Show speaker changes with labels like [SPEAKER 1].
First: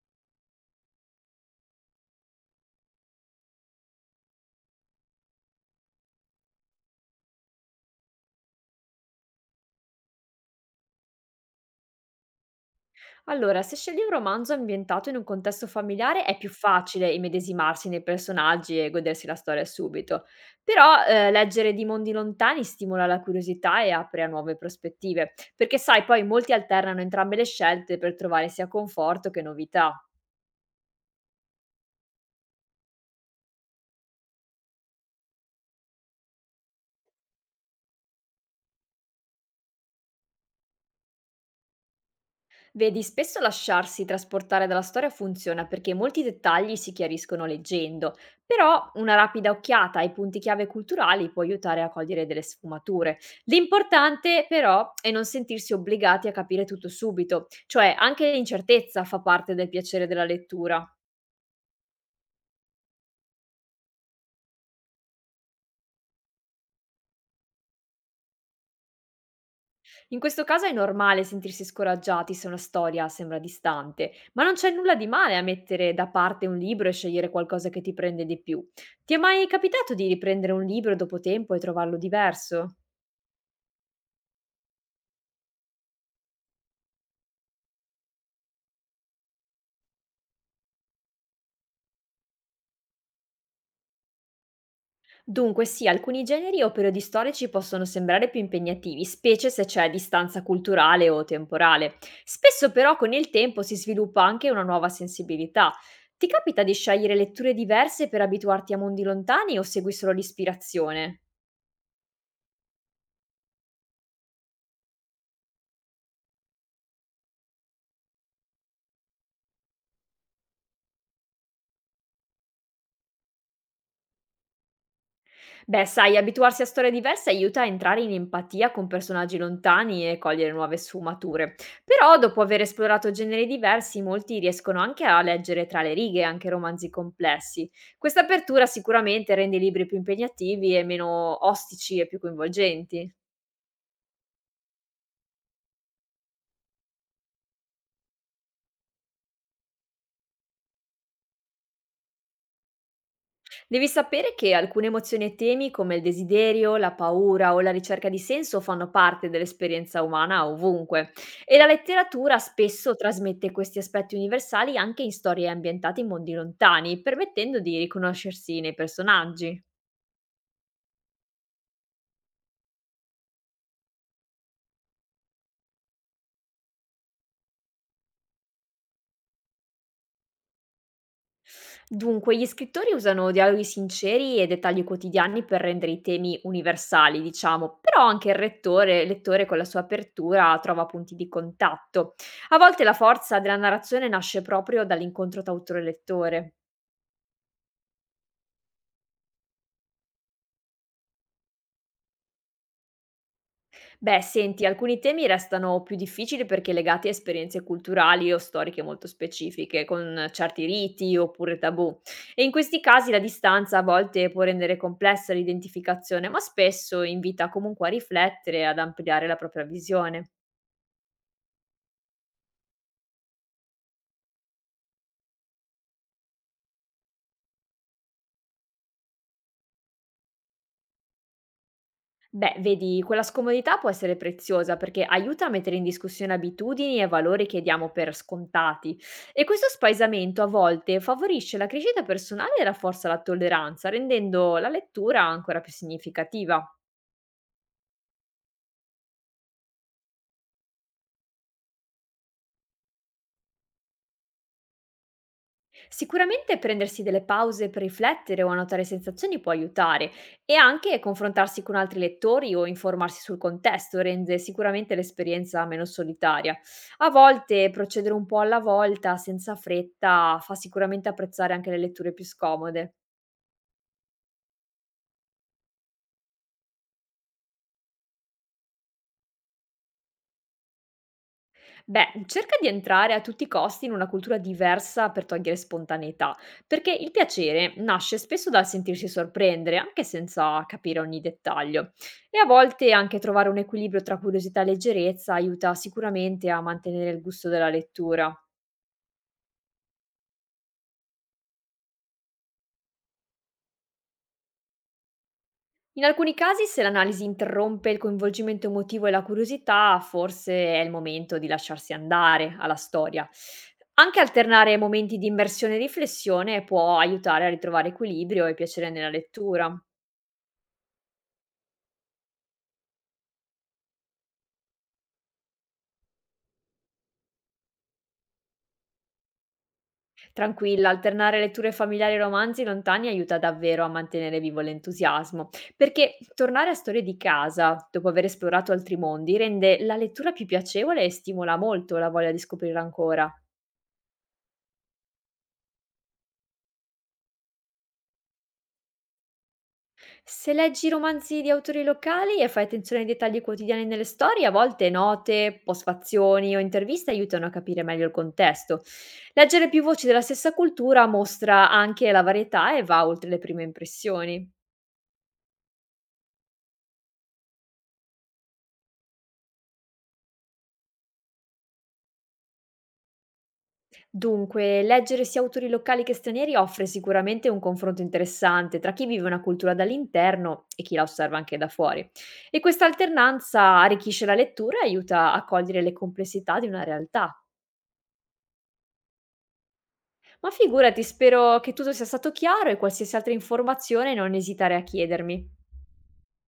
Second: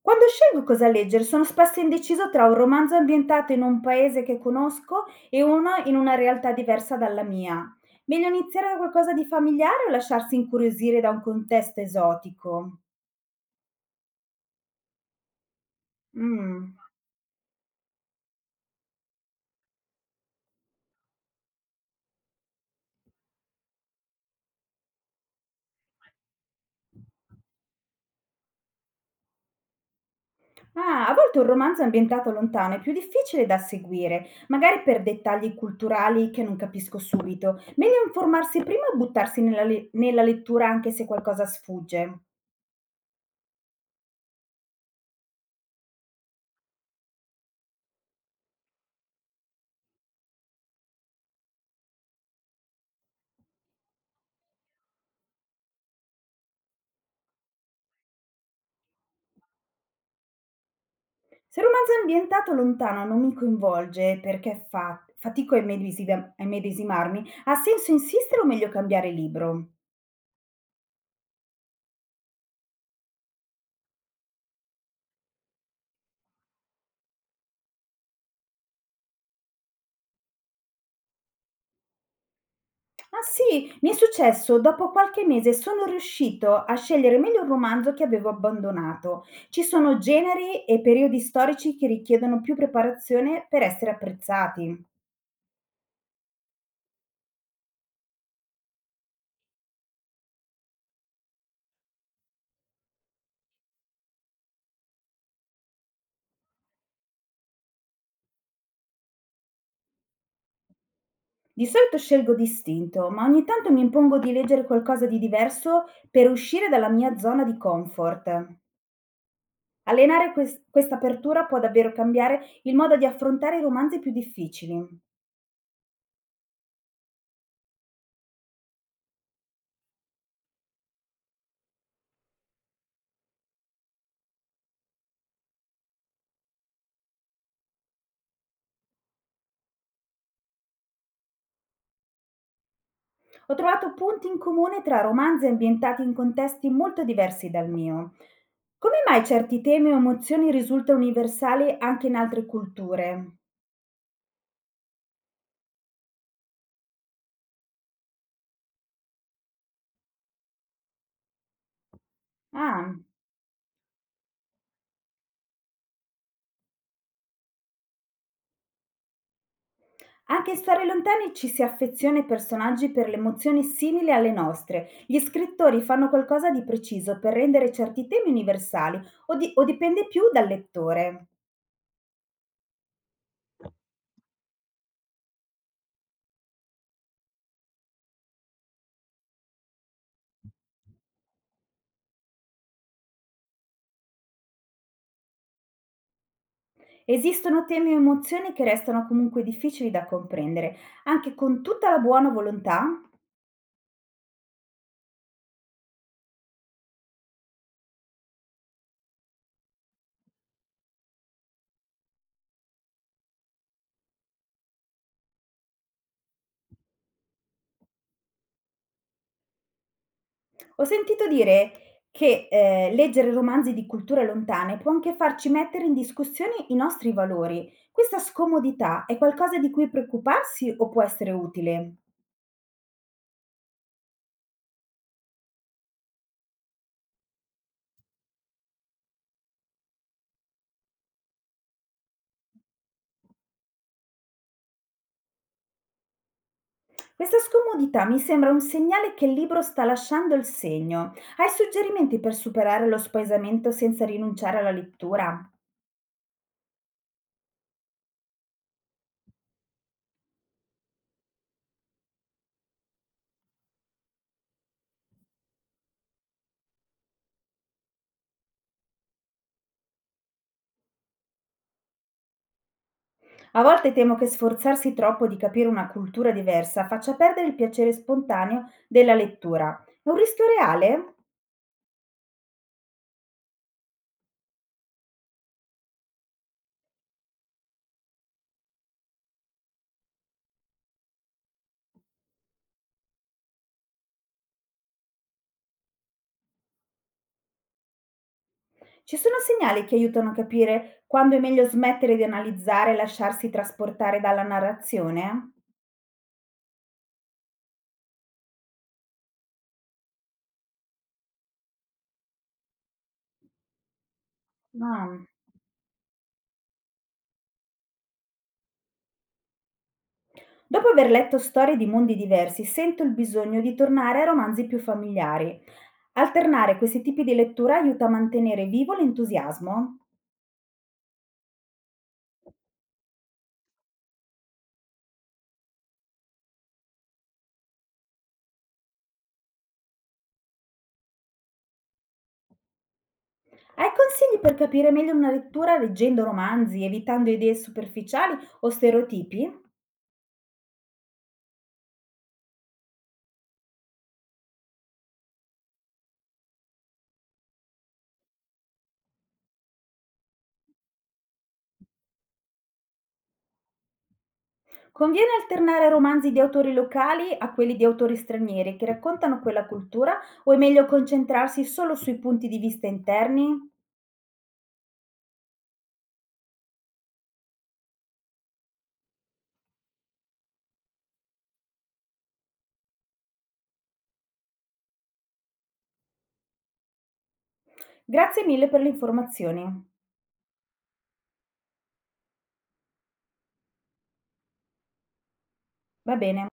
[SPEAKER 1] Quando scelgo cosa leggere, sono spesso indeciso tra un romanzo ambientato in un paese che conosco e uno in una realtà diversa dalla mia. Meglio iniziare da qualcosa di familiare o lasciarsi incuriosire da un contesto esotico?
[SPEAKER 2] Allora, se scegli un romanzo ambientato in un contesto familiare è più
[SPEAKER 1] Mm.
[SPEAKER 2] facile immedesimarsi nei personaggi e godersi la storia subito, però leggere di mondi lontani stimola la curiosità e apre a nuove prospettive, perché sai, poi molti alternano entrambe le scelte per trovare sia conforto che novità.
[SPEAKER 1] Ah, a volte un romanzo ambientato lontano è più difficile da seguire, magari per dettagli culturali che non capisco subito. Meglio informarsi prima o buttarsi nella lettura anche se qualcosa sfugge.
[SPEAKER 2] Vedi, spesso lasciarsi trasportare dalla storia funziona perché molti dettagli si chiariscono leggendo, però una rapida occhiata ai punti chiave culturali può aiutare a cogliere delle sfumature. L'importante però è non sentirsi obbligati a capire tutto subito, cioè anche l'incertezza fa parte del piacere della lettura.
[SPEAKER 1] Se il romanzo è ambientato lontano non mi coinvolge perché fa fatico a immedesiva a immedesimarmi, ha senso insistere o meglio cambiare libro?
[SPEAKER 2] In questo caso è normale sentirsi scoraggiati se una storia sembra distante, ma non c'è nulla di male a mettere da parte un libro e scegliere qualcosa che ti prende di più. Ti è mai capitato di riprendere un libro dopo tempo e trovarlo diverso?
[SPEAKER 1] Ah sì, mi è successo, dopo qualche mese sono riuscito a scegliere meglio un romanzo che avevo abbandonato. Ci sono generi e periodi storici che richiedono più preparazione per essere apprezzati.
[SPEAKER 2] Dunque sì, alcuni generi o periodi storici possono sembrare più impegnativi, specie se c'è distanza culturale o temporale. Spesso però con il tempo si sviluppa anche una nuova sensibilità. Ti capita di scegliere letture diverse per abituarti a mondi lontani o segui solo l'ispirazione?
[SPEAKER 1] Di solito scelgo distinto, ma ogni tanto mi impongo di leggere qualcosa di diverso per uscire dalla mia zona di comfort. Allenare questa apertura può davvero cambiare il modo di affrontare i romanzi più difficili.
[SPEAKER 2] Beh, sai, abituarsi a storie diverse aiuta a entrare in empatia con personaggi lontani e cogliere nuove sfumature. Però, dopo aver esplorato generi diversi, molti riescono anche a leggere tra le righe anche romanzi complessi. Questa apertura sicuramente rende i libri più impegnativi e meno ostici e più coinvolgenti.
[SPEAKER 1] Ho trovato punti in comune tra romanzi ambientati in contesti molto diversi dal mio. Come mai certi temi o emozioni risultano universali anche in altre culture?
[SPEAKER 2] Devi sapere che alcune emozioni e temi come il desiderio, la paura o la ricerca di senso fanno parte dell'esperienza umana ovunque e la letteratura spesso
[SPEAKER 1] Ah,
[SPEAKER 2] trasmette questi aspetti universali anche in storie ambientate in mondi lontani, permettendo di riconoscersi nei personaggi.
[SPEAKER 1] anche in storie lontane ci si affeziona ai personaggi per le emozioni simili alle nostre. Gli scrittori fanno qualcosa di preciso per rendere certi temi universali o dipende più dal lettore?
[SPEAKER 2] Dunque, gli scrittori usano dialoghi sinceri e dettagli quotidiani per rendere i temi universali, diciamo, però anche lettore con la sua apertura trova punti di contatto. A volte la forza della narrazione nasce proprio dall'incontro tra autore e lettore.
[SPEAKER 1] Esistono temi o emozioni che restano comunque difficili da comprendere, anche con tutta la buona volontà?
[SPEAKER 2] Beh, senti, alcuni temi restano più difficili perché legati a esperienze culturali o storiche molto specifiche, con certi riti oppure tabù. E in questi casi la distanza a volte può rendere complessa l'identificazione, ma spesso invita comunque a riflettere e ad ampliare la propria visione.
[SPEAKER 1] Ho sentito dire che leggere romanzi di culture lontane può anche farci mettere in discussione i nostri valori. Questa scomodità è qualcosa di cui preoccuparsi o può essere utile?
[SPEAKER 2] Beh, vedi, quella scomodità può essere preziosa perché aiuta a mettere in discussione abitudini e valori che diamo per scontati. E questo spaesamento a volte favorisce la crescita personale e rafforza la tolleranza, rendendo la lettura ancora più significativa.
[SPEAKER 1] Questa scomodità mi sembra un segnale che il libro sta lasciando il segno. Hai suggerimenti per superare lo spaesamento senza rinunciare alla lettura?
[SPEAKER 2] Sicuramente prendersi delle pause per riflettere o annotare sensazioni può aiutare e anche confrontarsi con altri lettori o informarsi sul contesto rende sicuramente l'esperienza meno solitaria. A volte procedere un po' alla volta, senza fretta, fa sicuramente apprezzare anche le letture più scomode.
[SPEAKER 1] A volte temo che sforzarsi troppo di capire una cultura diversa faccia perdere il piacere spontaneo della lettura. È un rischio reale?
[SPEAKER 2] Beh, cerca di entrare a tutti i costi in una cultura diversa per togliere spontaneità, perché il piacere nasce spesso dal sentirsi sorprendere, anche senza capire ogni dettaglio. E a volte anche trovare un equilibrio tra curiosità e leggerezza aiuta sicuramente a mantenere il gusto della lettura.
[SPEAKER 1] Ci sono segnali che aiutano a capire quando è meglio smettere di analizzare e lasciarsi trasportare dalla narrazione?
[SPEAKER 2] In alcuni casi, se l'analisi interrompe il coinvolgimento emotivo e la curiosità, forse è il momento di lasciarsi andare alla storia. Anche alternare momenti
[SPEAKER 1] Ah.
[SPEAKER 2] di immersione e riflessione può aiutare a ritrovare equilibrio e piacere nella lettura.
[SPEAKER 1] Dopo aver letto storie di mondi diversi, sento il bisogno di tornare a romanzi più familiari. Alternare questi tipi di lettura aiuta a mantenere vivo l'entusiasmo?
[SPEAKER 2] Tranquilla, alternare letture familiari e romanzi lontani aiuta davvero a mantenere vivo l'entusiasmo, perché tornare a storie di casa, dopo aver esplorato altri mondi, rende la lettura più piacevole e stimola molto la voglia di scoprirla ancora.
[SPEAKER 1] Hai consigli per capire meglio una lettura leggendo romanzi, evitando idee superficiali o stereotipi?
[SPEAKER 2] Se leggi romanzi di autori locali e fai attenzione ai dettagli quotidiani nelle storie, a volte note, postfazioni o interviste aiutano a capire meglio il contesto. Leggere più voci della stessa cultura mostra anche la varietà e va oltre le prime impressioni.
[SPEAKER 1] Conviene alternare romanzi di autori locali a quelli di autori stranieri che raccontano quella cultura o è meglio concentrarsi solo sui punti di vista interni?
[SPEAKER 2] Dunque, leggere sia autori locali che stranieri offre sicuramente un confronto interessante tra chi vive una cultura dall'interno e chi la osserva anche da fuori. E questa alternanza arricchisce la lettura e aiuta a cogliere le complessità di una realtà.
[SPEAKER 1] Grazie mille per le informazioni.
[SPEAKER 2] Ma figurati, spero che tutto sia stato chiaro e qualsiasi altra informazione non esitare a chiedermi.
[SPEAKER 1] Va bene.